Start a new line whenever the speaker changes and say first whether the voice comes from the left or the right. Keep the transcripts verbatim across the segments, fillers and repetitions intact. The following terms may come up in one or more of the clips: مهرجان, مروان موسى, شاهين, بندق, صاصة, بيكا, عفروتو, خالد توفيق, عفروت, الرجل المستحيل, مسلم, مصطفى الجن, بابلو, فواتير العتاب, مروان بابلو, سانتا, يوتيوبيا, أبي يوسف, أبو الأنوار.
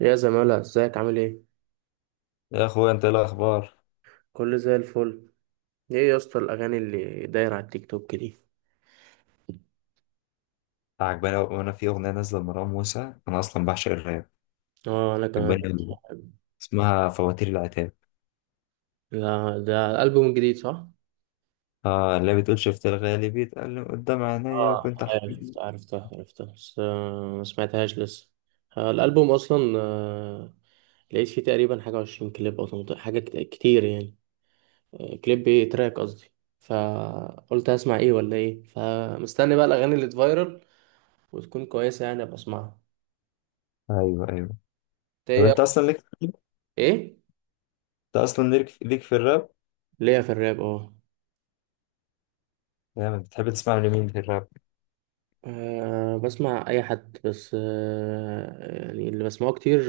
right: يا زمالة، ازيك؟ عامل ايه؟
left: يا اخويا، انت ايه الاخبار؟
right: كله زي الفل. ايه يا اسطى الاغاني اللي دايرة على التيك توك دي؟
left: عجباني أوي- وانا في اغنيه نازله لمروان موسى. انا اصلا بعشق الراب.
right: اه انا كمان.
left: عجباني أوي. اسمها فواتير العتاب.
right: لا ده الالبوم الجديد صح.
left: اه، اللي بتقول: شفت الغالي بيتقال قدام عينيا
right: اه.
left: وكنت
right: ايوه
left: احكي.
right: شفت، عرفتها عرفتها بس، آه، ما سمعتهاش لسه. آه، الالبوم اصلا آه، لقيت فيه تقريبا حاجه عشرين كليب او ثمانية عشر حاجه كت- كتير يعني. آه، كليب ايه، تراك قصدي. فقلت هسمع ايه ولا ايه، فمستني بقى الاغاني اللي تفايرل وتكون كويسه يعني ابقى اسمعها.
left: ايوه، ايوه.
right: إنت
left: طب انت
right: ايه؟
left: اصلا ليك
right: ايه؟
left: انت اصلا ليك ليك في الراب؟
right: ليا في الراب اه.
left: يعني بتحب تسمع لمين في الراب؟
right: أه بسمع أي حد، بس أه يعني اللي بسمعه كتير،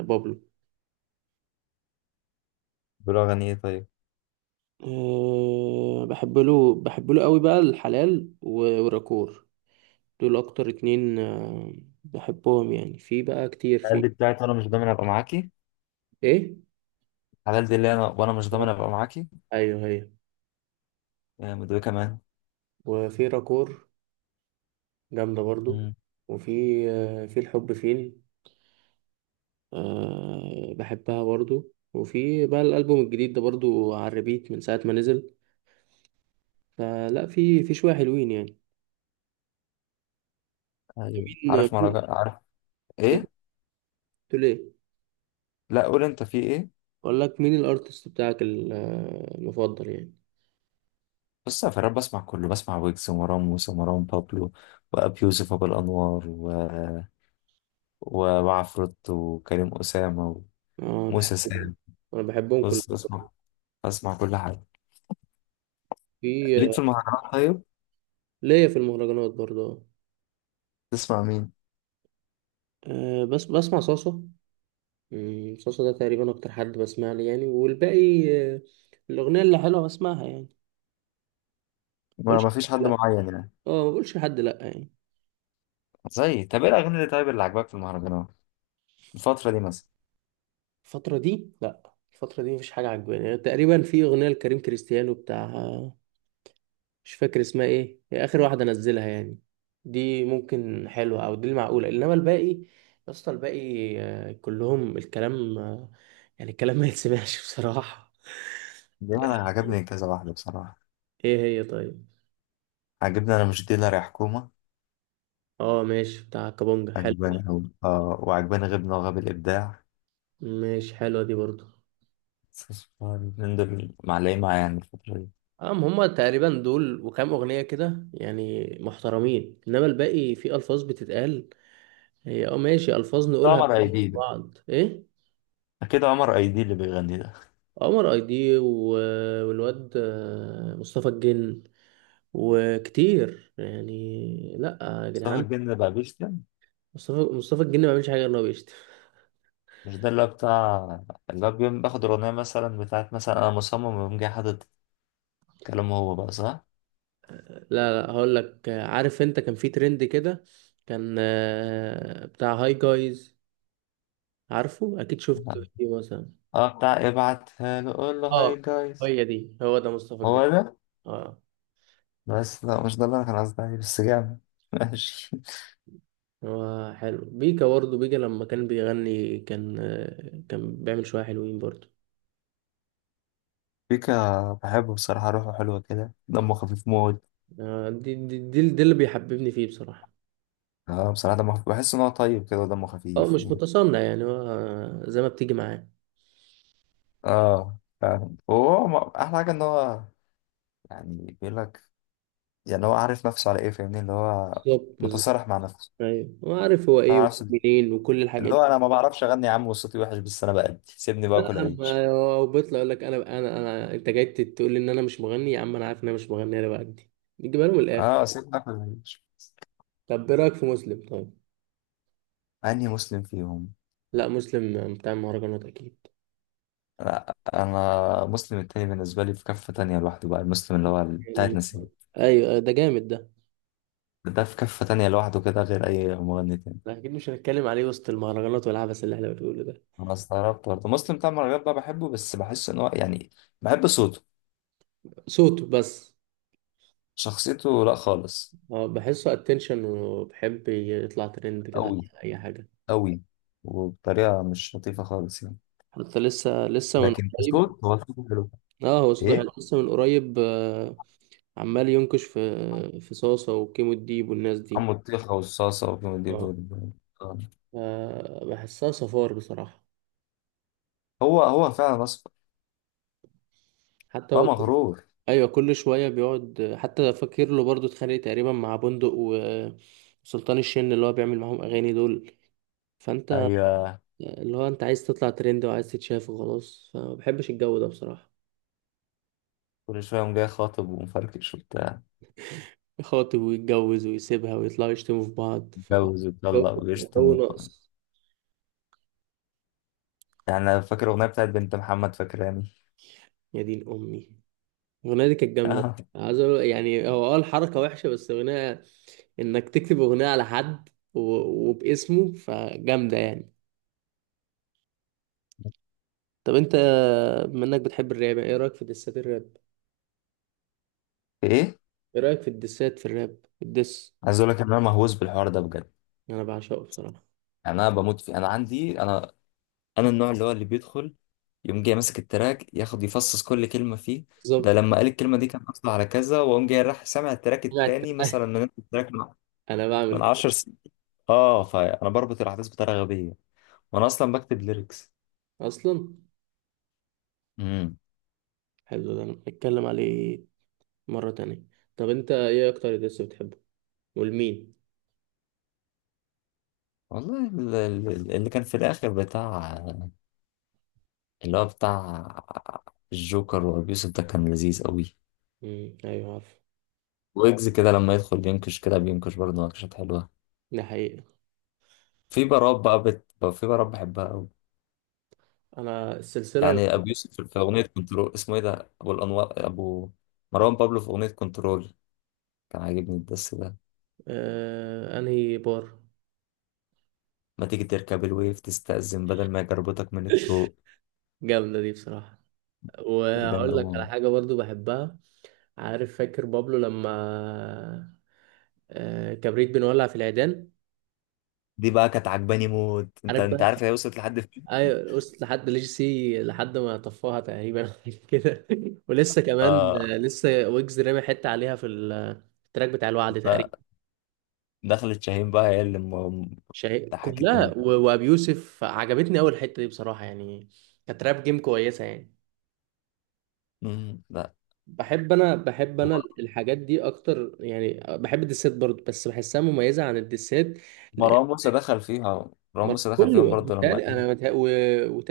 right: أه، بابلو.
left: بيقولوا اغاني ايه طيب؟
right: أه بحب له، بحب له قوي بقى الحلال و- والراكور. دول أكتر اتنين، أه. بحبهم يعني، في بقى كتير
left: الحلال دي
right: في.
left: بتاعت انا مش ضامن ابقى معاكي
right: إيه؟
left: الحلال دي اللي انا وانا مش ضامن
right: آه،
left: ابقى معاكي.
right: أيوه هي.
left: يا مدوي كمان.
right: وفي راكور، جامدة برضو.
left: امم
right: وفي أه في الحب فين، أه بحبها برضو، وفي بقى الألبوم الجديد ده برضو على الريبيت من ساعة ما نزل. فلا، في في شوية حلوين يعني.
left: ايوه، عارف
right: مين؟
left: مهرجان، عارف.
right: ايه قلت؟
left: ايه؟
right: له ليه؟
left: لا، قول انت في ايه.
right: اقول لك مين الارتست بتاعك ال- المفضل يعني.
left: بص يا فراد، بسمع كله، بسمع ويجز ومروان موسى ومروان بابلو وأبي يوسف أبو الأنوار و... و- وعفروت وكريم أسامة
right: اه
left: وموسى
right: بحبهم.
left: سام.
right: انا بحبهم كلهم.
left: بص بسمع، بسمع كل حاجة. ليك
right: في.
left: في المهرجانات طيب؟
right: ليا في المهرجانات برضه.
left: تسمع مين؟
right: آه. آه، بس بسمع صاصة. مم، صاصة ده تقريبا اكتر حد بسمع لي يعني، والباقي آه، الاغنية اللي حلوة بسمعها يعني. ما
left: ما
right: بقولش
left: ما فيش
right: لحد
left: حد
right: لا.
left: معين يعني.
right: اه ما بقولش لحد لا يعني.
left: زي، طب إيه الأغاني اللي، طيب، اللي عجبك في المهرجانات الفترة دي مثلا؟
right: الفترة دي، لا الفترة دي مفيش حاجة عجباني يعني. تقريبا في اغنية لكريم كريستيانو بتاع، مش فاكر اسمها ايه، هي اخر واحده انزلها يعني. دي ممكن حلوه، او دي المعقوله، انما الباقي يا اسطى الباقي آه، كلهم الكلام آه، يعني الكلام ما يتسمعش بصراحه.
left: دي أنا عجبني كذا واحدة بصراحة.
right: ايه هي طيب؟
left: عجبني أنا مش ديلر يا حكومة.
right: اه ماشي، بتاع كابونجا حلوه دي.
left: عجباني أوي. آه وعجباني غبنا وغاب الإبداع.
right: ماشي حلوه دي برضو.
left: من دول معلقين معايا يعني الفترة دي.
right: ام هما تقريبا دول وكام اغنيه كده يعني محترمين، انما الباقي في الفاظ بتتقال. هي اه ماشي، الفاظ نقولها
left: عمر
right: بين
left: أيدي،
right: بعض ايه.
left: اكيد عمر ايدي اللي بيغني ده.
right: عمر اي دي و- والواد آه، مصطفى الجن، وكتير يعني لا. يا
left: مصطفى
right: جدعان،
left: الجن بقى بيشتم.
right: مصطفى مصطفى الجن ما بيعملش حاجه غير ان هو بيشتم.
left: مش ده اللي هو بتاع، اللي هو بيقوم باخد الاغنيه مثلا بتاعت مثلا انا مصمم ويقوم جاي حاطط كلامه هو بقى، صح؟
right: لا لا، هقول لك آه، عارف انت كان في ترند كده؟ كان آه، بتاع هاي جايز، عارفه؟ اكيد شفت فيديو مثلا.
left: اه، بتاع ابعتها له، قول له هاي
right: اه.
left: جايز.
right: هي دي، هو ده مصطفى الجن.
left: هو ده.
right: اه.
left: بس لا، مش ده اللي انا كان قصدي عليه، بس جامد ماشي.
right: هو حلو بيكا برضه. بيكا لما كان بيغني كان آه، كان بيعمل شويه حلوين برضه.
left: بيكا بحبه بصراحة، روحه حلوة كده، دمه خفيف موت.
right: آه، دي دي, دي, دي اللي بيحببني فيه بصراحه.
left: اه، بصراحة دمه خفيف، بحس ان هو طيب كده ودمه
right: اه
left: خفيف.
right: مش متصنع يعني، هو زي ما بتيجي معاه.
left: اه، فاهم. وهو م- احلى حاجة ان هو، يعني بيقول لك، يعني هو عارف نفسه على ايه، فاهمني، اللي هو
right: بالظبط بالظبط.
left: متصارح مع نفسه.
right: ايوه هو عارف هو ايه
left: مع نفسه،
right: ومنين وكل
left: اللي
right: الحاجات دي.
left: هو: انا ما بعرفش اغني يا عم وصوتي وحش، بس انا بأدي، سيبني
right: لا،
left: باكل عيش.
right: اما هو بيطلع يقول لك انا انا انا انت جاي تقول لي ان انا مش مغني يا عم، انا عارف ان انا مش مغني، انا بأدي. بيجيبها لهم الاخر.
left: اه، سيبني اكل عيش.
right: طب ايه رايك في مسلم طيب؟
left: اني مسلم فيهم؟
right: لا مسلم بتاع المهرجانات اكيد.
left: لا، انا مسلم التاني بالنسبه لي في كفه تانية لوحده بقى، المسلم اللي هو بتاعت
right: يعني
left: نسيب.
right: ايوه، آه، ده جامد ده.
left: ده في كفه تانية لوحده كده غير اي مغني تاني.
right: لا، اكيد مش هنتكلم عليه وسط المهرجانات والعبث اللي احنا بنقوله ده.
left: انا استغربت برضه مسلم بتاع المهرجانات بقى، بحبه بس بحس ان هو يعني، بحب صوته.
right: صوته بس.
left: شخصيته لا خالص.
right: اه بحسه اتنشن، وبحب يطلع ترند كده على
left: قوي
right: اي حاجه.
left: قوي. وبطريقه مش لطيفه خالص يعني.
right: حتى لسه، لسه من
left: لكن
right: قريب.
left: كصوت، هو الصوت حلو.
right: اه هو صوته
left: ايه؟
right: حلو. لسه من قريب آه، عمال ينكش في في صاصة وكيمو الديب والناس دي.
left: عم الطيخة والصلصة والجندب
right: اه.
left: وال- آه.
right: آه، بحسها صفار بصراحة.
left: هو هو فعلا اصفر.
right: حتى
left: اه،
right: هو كل-
left: مغرور.
right: ايوه كل شوية بيقعد. حتى فاكر له برضه اتخانق تقريبا مع بندق و- وسلطان الشن، اللي هو بيعمل معاهم اغاني دول، فانت
left: ايوه
right: اللي هو انت عايز تطلع ترند وعايز تتشاف وخلاص، فما بحبش الجو ده بصراحة.
left: كل شوية قام جاي خاطب ومفركش وبتاع،
right: يخاطب ويتجوز ويسيبها ويطلعوا يشتموا في بعض، فجو،
left: متجوز
right: جو
left: ويطلق ويشتم و-
right: ناقص.
left: يعني. انا فاكر الاغنية بتاعت بنت محمد فاكراني
right: يا دين امي، الأغنية دي كانت جامدة. عايز أقول يعني هو، اه الحركة وحشة، بس أغنية إنك تكتب أغنية على حد و- وباسمه فجامدة يعني. طب أنت، بما إنك بتحب الراب، إيه رأيك في دسات الراب؟
left: ايه؟
right: إيه رأيك في الدسات في الراب؟ الدس،
left: عايز اقول لك ان انا مهووس بالحوار ده بجد.
right: أنا بعشقه بصراحة.
left: يعني انا بموت فيه، انا عندي انا انا النوع اللي هو اللي بيدخل يقوم جاي ماسك التراك، ياخد يفصص كل كلمة فيه. ده
right: بالظبط،
left: لما قال الكلمة دي كان قصده على كذا، وقام جاي راح سامع التراك
right: أنا
left: التاني
right: التنقل.
left: مثلا من نفس التراك
right: أنا بعمل
left: من
right: كده
left: عشر سنين. اه، فانا بربط الاحداث بطريقه غبيه. وانا اصلا بكتب ليركس.
right: أصلا.
left: امم
right: حلو ده، نتكلم عليه مرة تانية. طب أنت إيه أكتر دس بتحبه؟ والمين؟
left: والله ال- ال- اللي كان في الاخر بتاع، اللي هو بتاع الجوكر وابي يوسف، ده كان لذيذ قوي.
right: مم. أيوه عارف.
left: ويجز كده لما يدخل ينكش، كده بينكش برضه نكشات حلوه.
right: ده حقيقة.
left: في بارات بقى بت... في بارات بحبها قوي.
right: أنا السلسلة.
left: يعني ابو يوسف في في اغنيه كنترول، اسمه ايه ده، ابو الانوار، ابو، مروان بابلو في اغنيه كنترول، كان عاجبني الدس ده.
right: آه... أنهي بار؟
left: ما تيجي تركب الويف، تستأذن بدل ما يجربتك من الطوق.
right: جامدة دي بصراحة.
left: كانت
right: وهقول لك
left: جامده.
right: على حاجة برضو بحبها. عارف فاكر بابلو لما آه، كبريت بنولع في العيدان؟
left: دي بقى كانت عجباني موت. انت
right: عارف
left: انت
right: بقى.
left: عارف هي وصلت لحد فين؟
right: ايوه وصلت لحد ليج سي لحد ما طفاها تقريبا كده. ولسه كمان،
left: اه.
right: آه، لسه ويجز رامي حتة عليها في ال- التراك بتاع الوعد
left: لا،
right: تقريبا.
left: دخلت شاهين بقى، هي اللي م-
right: شيء
left: ضحكتني موت.
right: كلها و- وابي يوسف عجبتني اول حتة دي بصراحة يعني. كانت راب جيم كويسة يعني.
left: مم، لا.
right: بحب انا بحب انا الحاجات دي اكتر يعني، بحب الدسات برضو بس بحسها مميزه عن الدسات. لأن
left: مروان موسى دخل فيها، مروان
right: مر-
left: موسى دخل فيهم
right: كله
left: برضه لما
right: بيتهيألي-
left: قال:
right: انا متهيأ- و...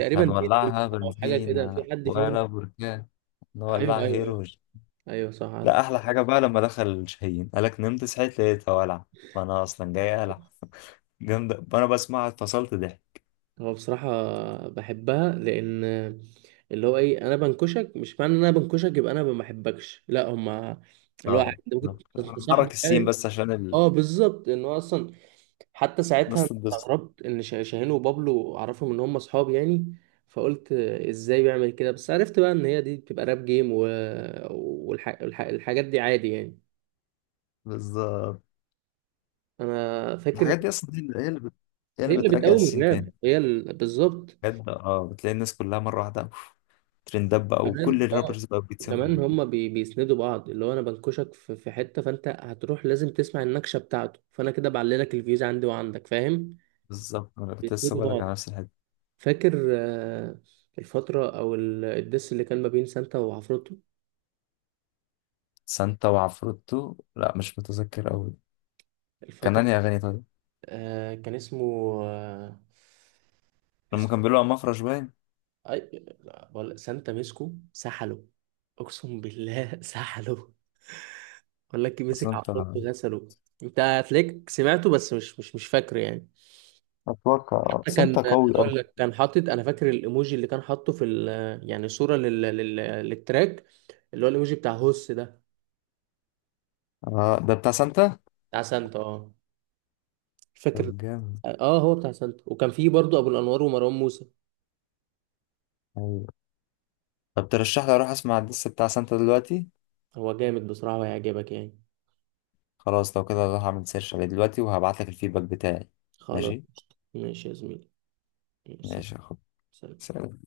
left: مش
right: دينيو
left: هنولعها
right: او حاجه كده في
left: بنزينة
right: حد فيهم.
left: ولا بركان،
right: ايوه ايوه
left: نولعها
right: ايوه.
left: هيروج.
right: ايوه صح
left: لا،
right: عارف.
left: أحلى حاجة بقى لما دخل شاهين، قالك: نمت صحيت لقيتها ولع، وأنا أصلا جاي ألع جامدة، وأنا بسمعها اتفصلت ضحك.
right: هو بصراحه بحبها لان اللي هو ايه، انا بنكشك مش معنى ان انا بنكشك يبقى انا ما بحبكش، لا، هما اللي هو
left: اه،
right: عادي، ممكن
left: بالظبط. حرك
right: تصاحبك
left: السين
right: يعني.
left: بس عشان ال-
right: اه بالظبط، ان هو اصلا حتى ساعتها
left: الناس
right: أنا
left: تتبسط.
right: استغربت ان شه- شاهين وبابلو اعرفهم ان هم اصحاب يعني، فقلت ازاي بيعمل كده، بس عرفت بقى ان هي دي بتبقى راب جيم و... والح... والح... الحاجات دي عادي يعني.
left: بالظبط.
right: انا فاكر
left: الحاجات دي اصلا هي اللي هي اللي بت... هي
right: هي
left: اللي
right: اللي
left: بترجع
right: بتقوم
left: السين
right: الراب،
left: تاني.
right: هي ال... بالظبط.
left: بجد، اه، بتلاقي الناس كلها مره واحده أوف، ترندات بقى وكل
right: كمان اه.
left: الرابرز بقى بيتسمعوا.
right: وكمان هم بي... بيسندوا بعض، اللي هو انا بنكشك في... في حتة، فانت هتروح لازم تسمع النكشة بتاعته، فانا كده بعللك الفيوز عندي وعندك، فاهم؟
left: بالظبط، انا كنت لسه
right: بيسندوا
left: بقولك على
right: بعض.
left: نفس الحته.
right: فاكر آه، الفترة أو ال- الدس اللي كان ما بين سانتا وعفروتو؟
left: سانتا وعفروتو، لا مش متذكر قوي. كان
right: الفترة،
left: انهي اغاني طيب؟
right: آه كان اسمه، آه،
left: لما
right: اسمه
left: كان بيقولوا على مفرش باين.
right: أي... لا، بقول سانتا مسكو سحله، اقسم بالله سحله، بقول لك مسك
left: سانتا،
right: عفروت غسله. انت هتلاقيك سمعته بس مش مش مش فاكره يعني.
left: اتوقع
right: حتى كان،
left: سانتا قوي قوي.
right: هقول لك كان حاطط، انا فاكر الايموجي اللي كان حاطه في ال... يعني صورة لل... لل... للتراك، اللي هو الايموجي بتاع هوس ده.
left: اه، ده بتاع سانتا.
right: بتاع سانتا اه. مش فاكر.
left: طب جامد.
right: اه هو بتاع سانتا وكان فيه برضو ابو الانوار ومروان موسى.
left: ايوه. طب ترشح لي اروح اسمع الدس بتاع سانتا دلوقتي؟
right: هو جامد بصراحة وهيعجبك يعني.
left: خلاص، لو كده هروح اعمل سيرش عليه دلوقتي وهبعت لك الفيدباك بتاعي.
right: خلاص.
left: ماشي.
right: ماشي يا زميلي. سلام.
left: ماشي يا اخويا.
right: سلام.
left: سلام.